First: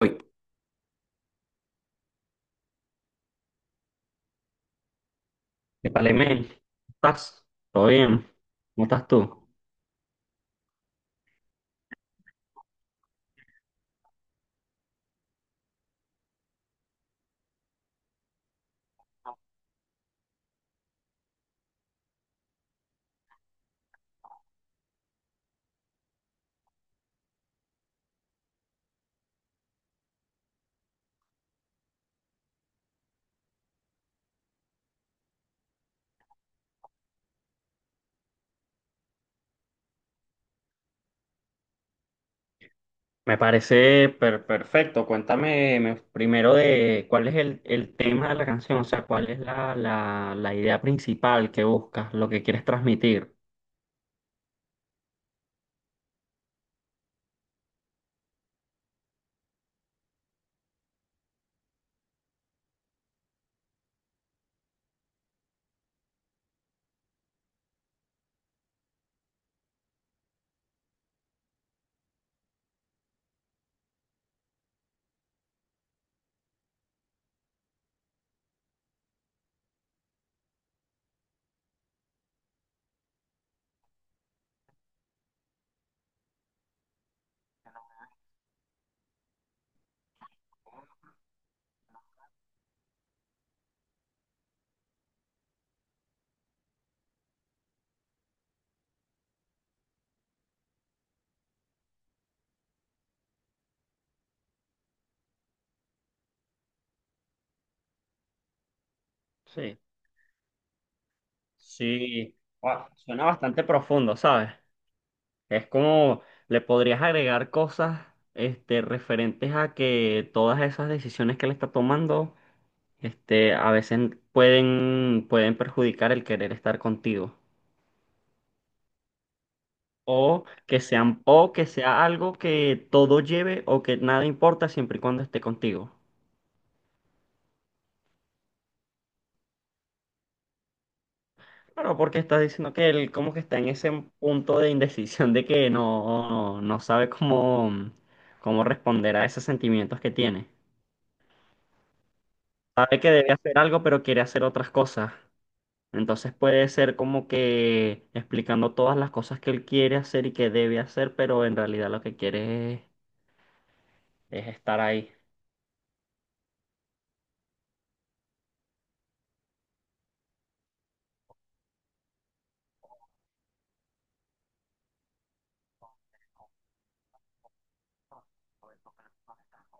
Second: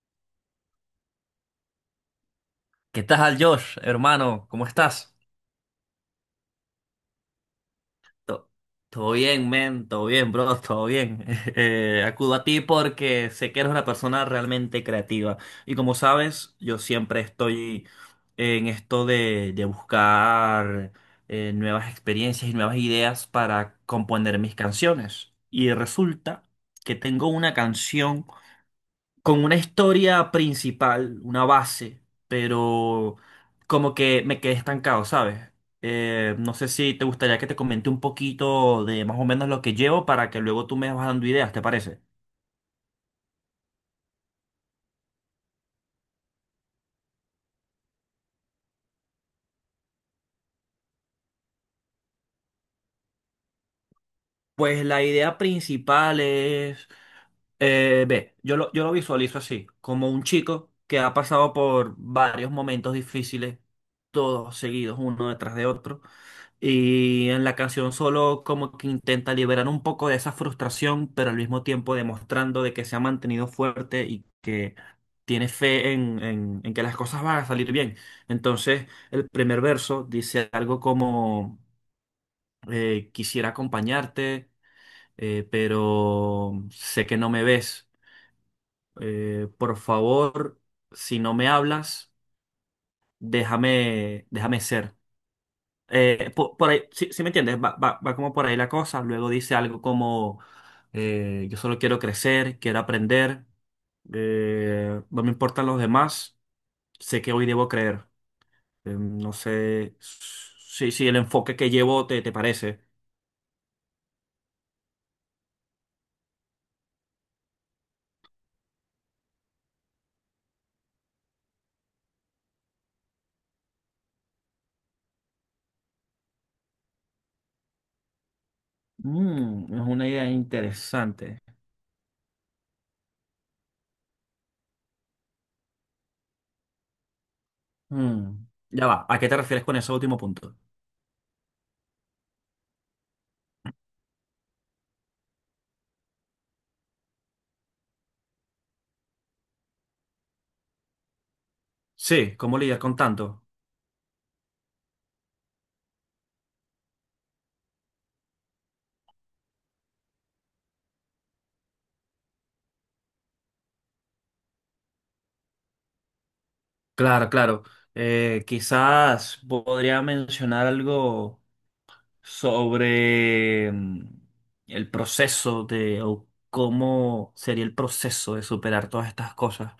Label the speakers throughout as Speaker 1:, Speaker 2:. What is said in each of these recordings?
Speaker 1: Uy,
Speaker 2: ¿Qué tal, Josh, hermano? ¿Cómo estás?
Speaker 1: épale, men, ¿estás? ¿Todo bien?
Speaker 2: To-
Speaker 1: ¿Cómo estás
Speaker 2: Todo
Speaker 1: tú?
Speaker 2: bien, men, todo bien, bro, todo bien. Acudo a ti porque sé que eres una persona realmente creativa. Y como sabes, yo siempre estoy en esto de buscar nuevas experiencias y nuevas ideas para componer mis canciones. Y resulta que tengo una canción con una historia principal, una base, pero como que me quedé estancado, ¿sabes? No sé si te gustaría que te comente un poquito de más o menos lo que llevo para que luego tú me vas dando ideas, ¿te parece?
Speaker 1: Me parece perfecto. Cuéntame primero de cuál es el tema de la canción, o sea, cuál es la idea principal que buscas, lo que quieres transmitir.
Speaker 2: Pues la idea principal es, ve, yo lo visualizo así, como un chico que ha pasado por varios momentos difíciles, todos seguidos uno detrás de otro. Y en la canción solo como que intenta liberar un poco de esa frustración, pero al mismo tiempo demostrando de que se ha mantenido fuerte y que tiene fe en que las cosas van a salir bien. Entonces, el primer verso dice algo como, quisiera acompañarte, pero sé que no me ves. Por favor, si no me hablas, déjame, déjame ser. Por, ahí, sí, sí me entiendes, va, va como por ahí la cosa. Luego dice algo como, yo solo quiero crecer, quiero aprender, no me importan los demás, sé que hoy debo creer. No
Speaker 1: Sí.
Speaker 2: sé si el enfoque que llevo te
Speaker 1: Sí,
Speaker 2: parece.
Speaker 1: guau, suena bastante profundo, ¿sabes? Es como le podrías agregar cosas este, referentes a que todas esas decisiones que él está tomando. Este, a veces pueden perjudicar el querer estar contigo.
Speaker 2: Mm, es una idea
Speaker 1: O que sean,
Speaker 2: interesante.
Speaker 1: o que sea algo que todo lleve o que nada importa siempre y cuando esté contigo.
Speaker 2: Mm, ya va, ¿a qué te refieres con ese último punto?
Speaker 1: Claro, porque estás diciendo que él como que está en ese punto de indecisión de que no, no sabe cómo, cómo responder a esos sentimientos que tiene.
Speaker 2: Sí, ¿cómo lidiar con
Speaker 1: Sabe que debe
Speaker 2: tanto?
Speaker 1: hacer algo, pero quiere hacer otras cosas. Entonces puede ser como que explicando todas las cosas que él quiere hacer y que debe hacer, pero en realidad lo que quiere es estar ahí.
Speaker 2: Claro, claro. Quizás podría mencionar algo sobre el proceso de, o cómo sería el proceso de superar todas estas cosas.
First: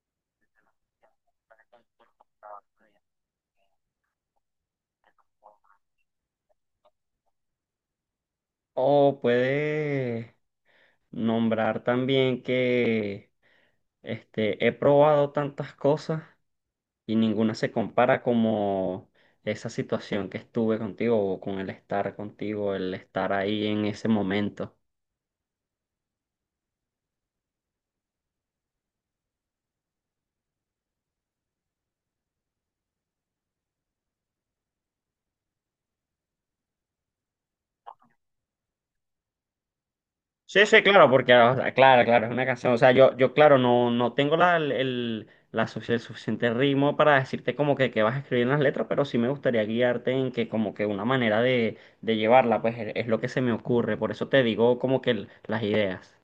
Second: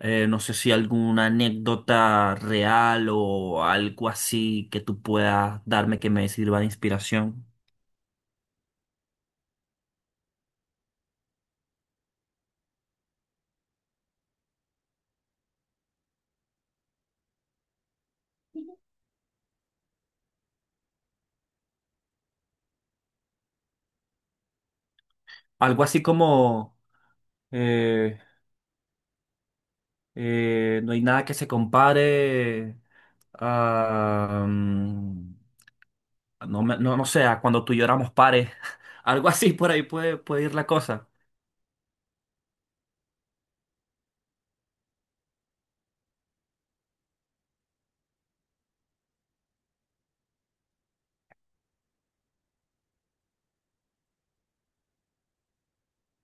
Speaker 2: No sé si alguna anécdota real o algo así que tú puedas darme que me sirva de inspiración.
Speaker 1: O puede nombrar también que este, he probado tantas cosas y ninguna se compara como esa situación que estuve contigo o con el estar contigo, el estar ahí en ese momento.
Speaker 2: Algo así como eh, no hay nada que se compare a, no, no, no sé, a cuando tú lloramos pares. Algo así por ahí puede, puede ir
Speaker 1: Sí,
Speaker 2: la
Speaker 1: sí,
Speaker 2: cosa.
Speaker 1: claro, porque, o sea, claro, claro, es una canción. O sea, yo claro, no, no tengo la, el- la sufic- el suficiente ritmo para decirte como que vas a escribir en las letras, pero sí me gustaría guiarte en que como que una manera de llevarla, pues es lo que se me ocurre. Por eso te digo como que las ideas.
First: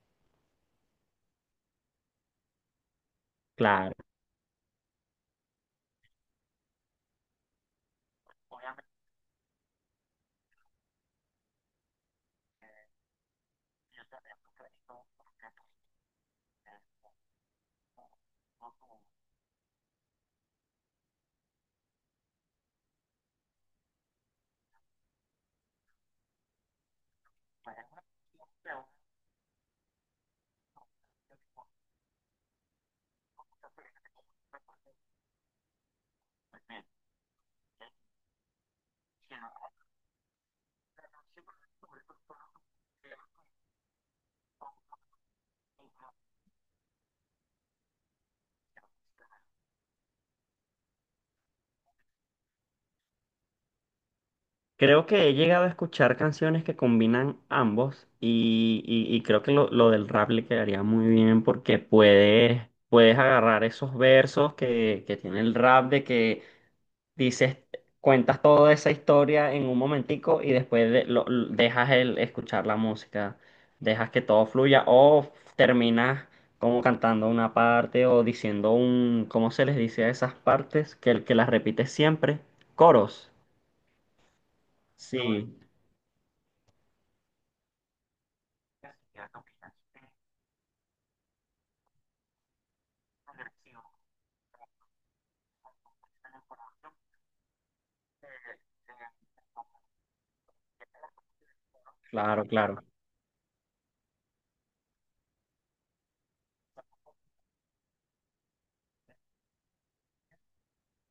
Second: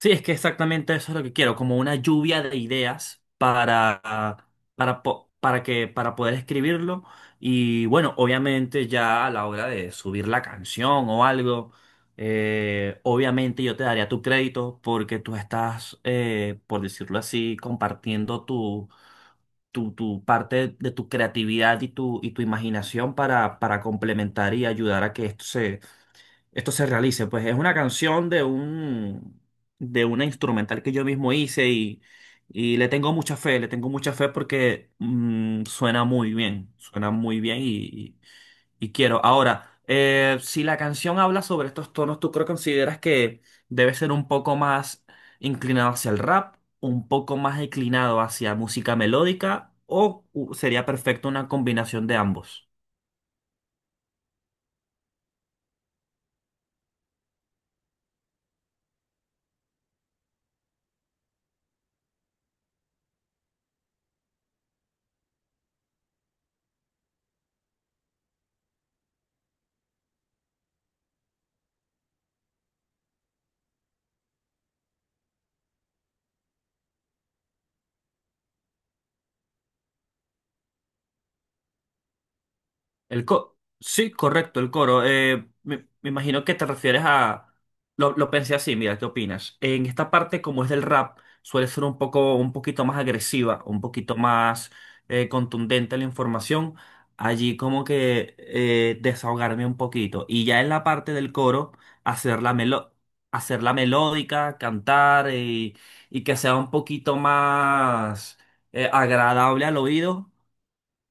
Speaker 2: Sí, es que exactamente eso es lo que quiero, como una lluvia de ideas
Speaker 1: Claro.
Speaker 2: para que, para poder escribirlo. Y bueno, obviamente ya a la hora de subir la canción o algo, obviamente yo te daría tu crédito porque tú estás, por decirlo así, compartiendo tu parte de tu creatividad y tu imaginación para complementar y ayudar a que esto se realice. Pues es una canción de un, de una instrumental que yo mismo hice y le tengo mucha fe, le tengo mucha fe porque suena muy bien y quiero. Ahora, si la canción habla sobre estos tonos, ¿tú creo consideras que debe ser un poco más inclinado hacia el rap, un poco más inclinado hacia música melódica o sería perfecto una combinación de ambos?
Speaker 1: Creo que he llegado a escuchar canciones que combinan ambos y, y creo que lo del rap le quedaría muy bien porque puedes, puedes agarrar esos versos que tiene el rap de que dices, cuentas toda esa historia en un momentico y después dejas el escuchar la música, dejas que todo fluya o terminas como cantando una parte o diciendo un, ¿cómo se les dice a esas partes? Que las repites siempre,
Speaker 2: El
Speaker 1: coros.
Speaker 2: co Sí, correcto, el coro.
Speaker 1: Sí,
Speaker 2: Me imagino que te refieres a... Lo pensé así, mira, ¿qué opinas? En esta parte, como es del rap, suele ser un poco, un poquito más agresiva, un poquito más contundente la información. Allí como que desahogarme un poquito. Y ya en la parte del coro, hacer
Speaker 1: claro,
Speaker 2: la
Speaker 1: claro.
Speaker 2: melo- hacer la melódica, cantar y que sea un poquito más agradable al oído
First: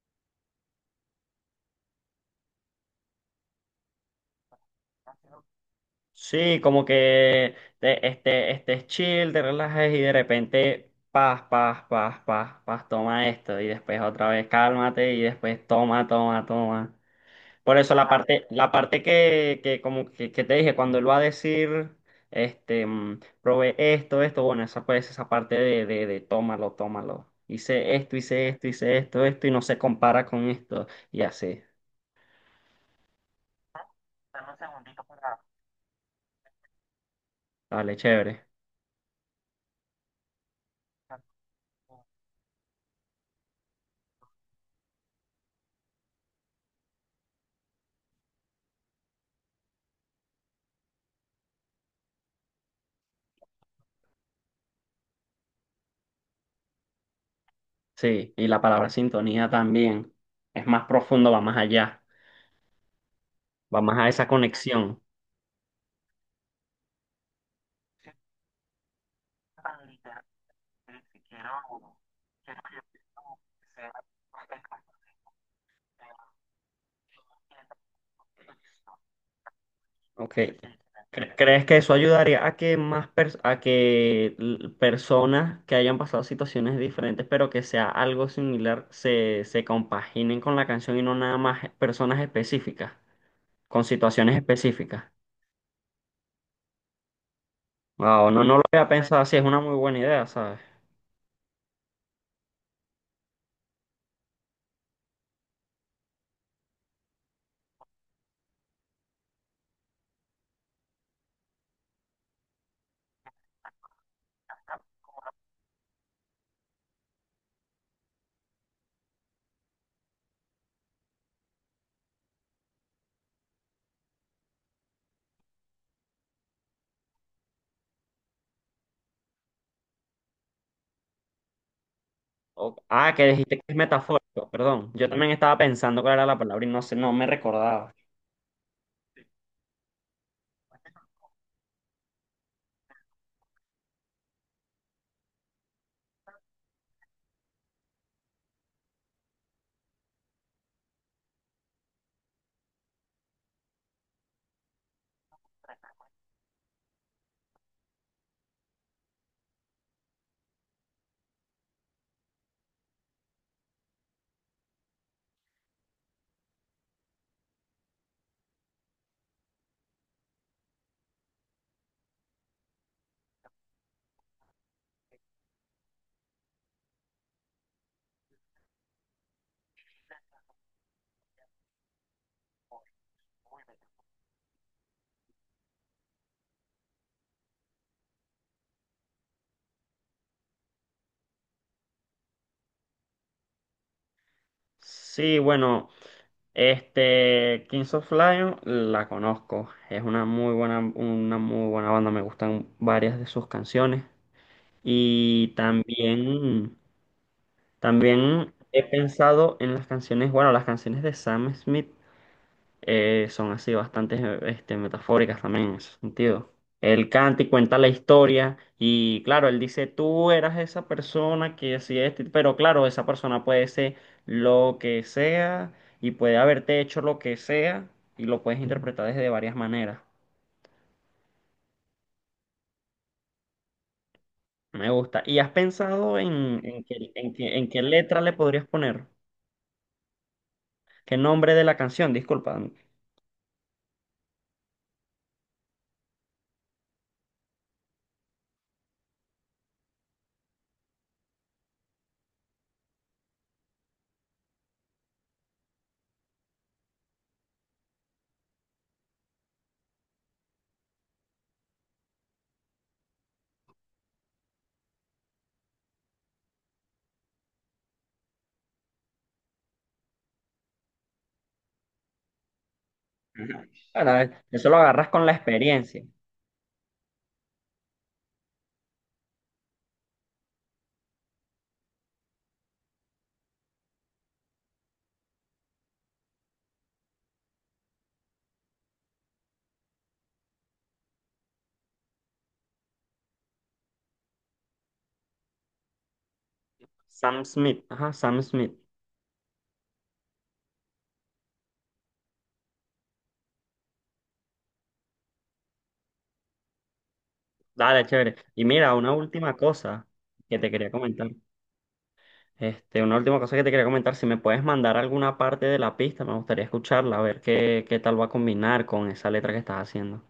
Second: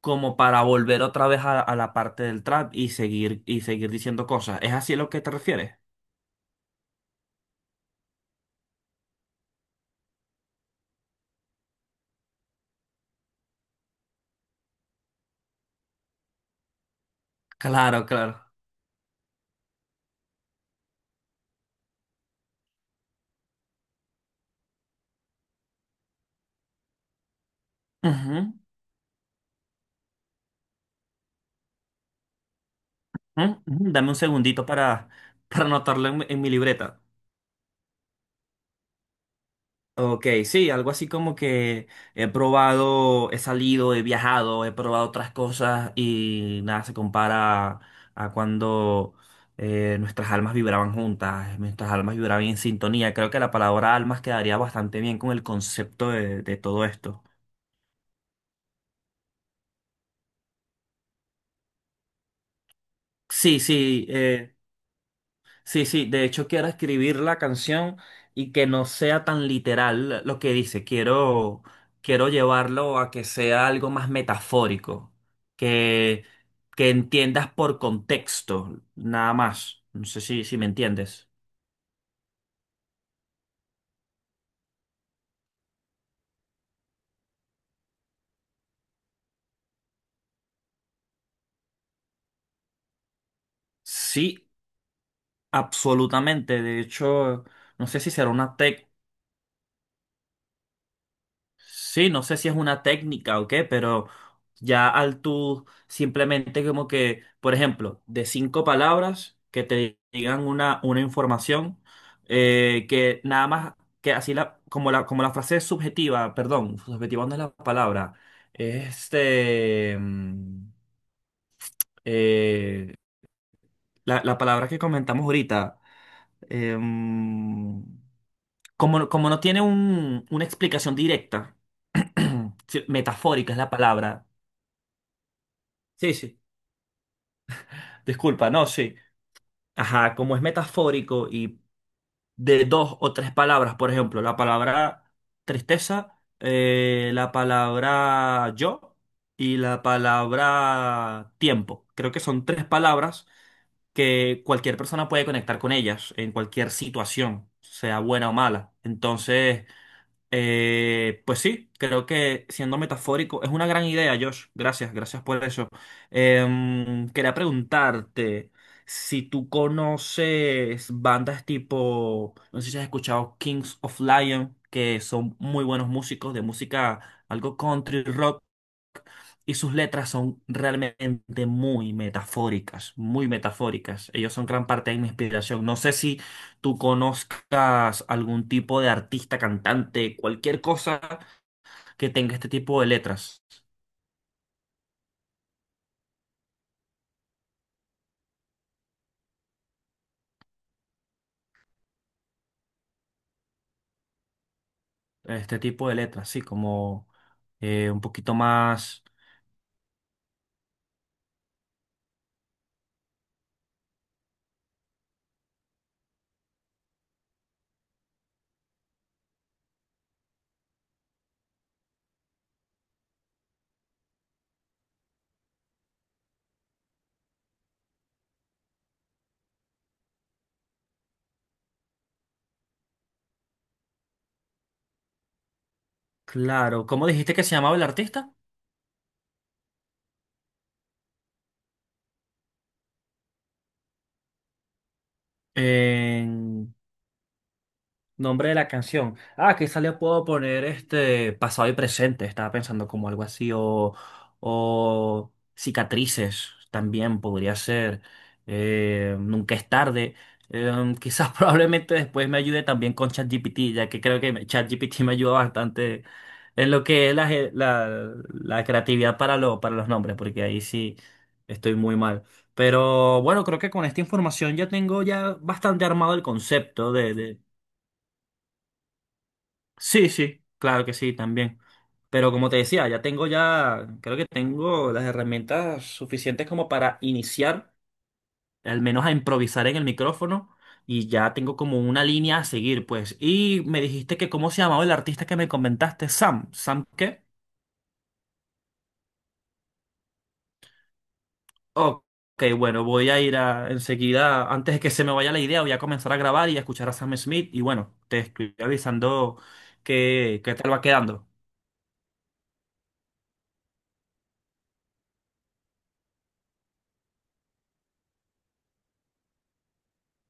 Speaker 2: como para volver otra vez a la parte del trap y seguir diciendo cosas. ¿Es así a lo que te refieres?
Speaker 1: Sí, como que te, este chill, te relajes y de repente paz, paz, paz, paz, paz, toma esto y después otra vez cálmate y después toma, toma, toma. Por eso
Speaker 2: Claro, claro.
Speaker 1: la parte que como que te dije, cuando él va a decir, este, probé esto, esto, bueno, esa pues esa parte de tómalo, tómalo. Hice esto, hice
Speaker 2: Ujú,
Speaker 1: esto, hice esto, esto y no se compara con esto y así.
Speaker 2: ujú, ujú. Dame un
Speaker 1: Dame un
Speaker 2: segundito
Speaker 1: segundito para...
Speaker 2: para anotarlo en mi libreta.
Speaker 1: Dale, chévere.
Speaker 2: Ok, sí, algo así como que he probado, he salido, he viajado, he probado otras cosas y nada se compara a cuando nuestras almas vibraban juntas, nuestras almas vibraban en sintonía. Creo que la palabra almas quedaría bastante bien con el concepto de todo esto.
Speaker 1: Sí, y la palabra sintonía también. Es más profundo, va más allá,
Speaker 2: Sí,
Speaker 1: va más
Speaker 2: sí,
Speaker 1: a esa conexión.
Speaker 2: sí, sí. De hecho, quiero escribir la canción y que no sea tan
Speaker 1: Tan literal
Speaker 2: literal lo que dice.
Speaker 1: que si quiero,
Speaker 2: Quiero
Speaker 1: quiero
Speaker 2: llevarlo
Speaker 1: que
Speaker 2: a que sea algo
Speaker 1: sea
Speaker 2: más
Speaker 1: bastante claro.
Speaker 2: metafórico, que, que entiendas por contexto, nada más. No sé
Speaker 1: Ok.
Speaker 2: si me entiendes.
Speaker 1: ¿Crees que eso ayudaría a que más pers- a que l- personas que hayan pasado situaciones diferentes, pero que sea algo similar, se compaginen con la canción y no nada más personas específicas? Con situaciones
Speaker 2: Sí,
Speaker 1: específicas.
Speaker 2: absolutamente. De hecho, no sé si será
Speaker 1: Wow, no,
Speaker 2: una
Speaker 1: no lo había
Speaker 2: técnica.
Speaker 1: pensado así, es una muy buena idea, ¿sabes?
Speaker 2: Sí, no sé si es una técnica o qué, pero ya al tú simplemente como que, por ejemplo, de cinco palabras que te digan una información que nada más que así como la frase es subjetiva, perdón, subjetiva no es la palabra, este, mm, eh, la palabra que comentamos ahorita, em, como, no tiene una explicación directa, sí,
Speaker 1: Ah, que
Speaker 2: metafórica
Speaker 1: dijiste
Speaker 2: es
Speaker 1: que
Speaker 2: la
Speaker 1: es
Speaker 2: palabra.
Speaker 1: metafórico, perdón. Yo también estaba pensando
Speaker 2: Sí,
Speaker 1: cuál era la
Speaker 2: sí.
Speaker 1: palabra y no sé, no me recordaba.
Speaker 2: Disculpa, no, sí. Ajá, como es metafórico y de dos o tres palabras, por ejemplo, la palabra tristeza, la palabra yo y la palabra tiempo. Creo que son tres palabras que cualquier persona puede conectar con ellas en cualquier situación, sea buena o mala. Entonces... Pues sí, creo que siendo metafórico, es una gran idea, Josh. Gracias, gracias por eso. Quería preguntarte si tú conoces bandas tipo, no sé si has escuchado Kings of Lion, que son muy buenos músicos de música, algo country rock y sus letras son realmente muy metafóricas, muy metafóricas. Ellos son gran parte de mi inspiración. No sé si tú conozcas algún tipo de artista, cantante, cualquier cosa que tenga este tipo de letras,
Speaker 1: Sí, bueno, este, Kings of Lion la conozco. Es una muy buena banda, me gustan varias de sus canciones. Y
Speaker 2: este tipo de letras, sí,
Speaker 1: también,
Speaker 2: como un poquito
Speaker 1: también he
Speaker 2: más
Speaker 1: pensado en las canciones, bueno, las canciones de Sam Smith. Eh, son así bastante este, metafóricas también en ese sentido. Él canta y cuenta la historia y claro, él dice, tú eras esa persona que hacía esto, pero claro, esa persona puede ser lo que sea y puede haberte hecho lo que sea y lo puedes interpretar desde varias maneras. Me gusta. ¿Y has pensado en
Speaker 2: claro. ¿Cómo
Speaker 1: qué,
Speaker 2: dijiste que se
Speaker 1: en
Speaker 2: llamaba
Speaker 1: qué
Speaker 2: el
Speaker 1: letra
Speaker 2: artista?
Speaker 1: le podrías poner? ¿Qué nombre de la canción? Disculpa.
Speaker 2: Eh, Nombre de la canción. Ah, quizá le puedo poner este pasado y presente. Estaba pensando como algo así. O cicatrices también podría ser. Nunca es tarde. Quizás probablemente después me ayude también con ChatGPT, ya que creo que ChatGPT me ayuda bastante en lo que es la creatividad para los nombres, porque ahí sí estoy muy mal. Pero bueno, creo
Speaker 1: Ajá.
Speaker 2: que con esta
Speaker 1: Bueno,
Speaker 2: información ya
Speaker 1: eso lo
Speaker 2: tengo
Speaker 1: agarras con la
Speaker 2: ya bastante
Speaker 1: experiencia.
Speaker 2: armado el concepto. Sí, sí, claro que sí, también. Pero como te decía, ya tengo ya, creo que tengo las herramientas suficientes como para iniciar, al menos a improvisar en el micrófono, y ya tengo como una línea a seguir, pues. Y me dijiste que cómo se llamaba el artista que me comentaste, Sam. ¿Sam qué?
Speaker 1: Sam Smith. Ajá, Sam Smith.
Speaker 2: Ok, bueno, voy a ir a, enseguida, antes de que se me vaya la idea, voy a comenzar a grabar y a escuchar a Sam Smith, y bueno,
Speaker 1: Dale,
Speaker 2: te
Speaker 1: chévere.
Speaker 2: estoy
Speaker 1: Y mira, una
Speaker 2: avisando
Speaker 1: última cosa
Speaker 2: qué, qué
Speaker 1: que te
Speaker 2: tal va
Speaker 1: quería
Speaker 2: quedando.
Speaker 1: comentar. Este, una última cosa que te quería comentar, si me puedes mandar alguna parte de la pista, me gustaría escucharla, a ver qué, qué tal va a combinar con esa letra que estás haciendo,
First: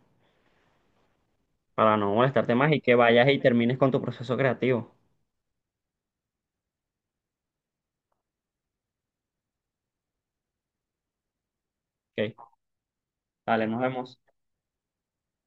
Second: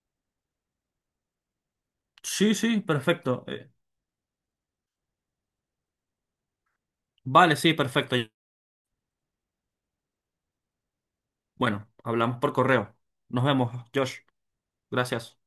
Speaker 1: para no molestarte
Speaker 2: Sí,
Speaker 1: más y
Speaker 2: sí,
Speaker 1: que vayas y
Speaker 2: perfecto.
Speaker 1: termines con tu proceso creativo.
Speaker 2: Vale, sí, perfecto. Bueno, hablamos
Speaker 1: Ok,
Speaker 2: por correo. Nos
Speaker 1: dale,
Speaker 2: vemos,
Speaker 1: nos vemos.
Speaker 2: Josh. Gracias.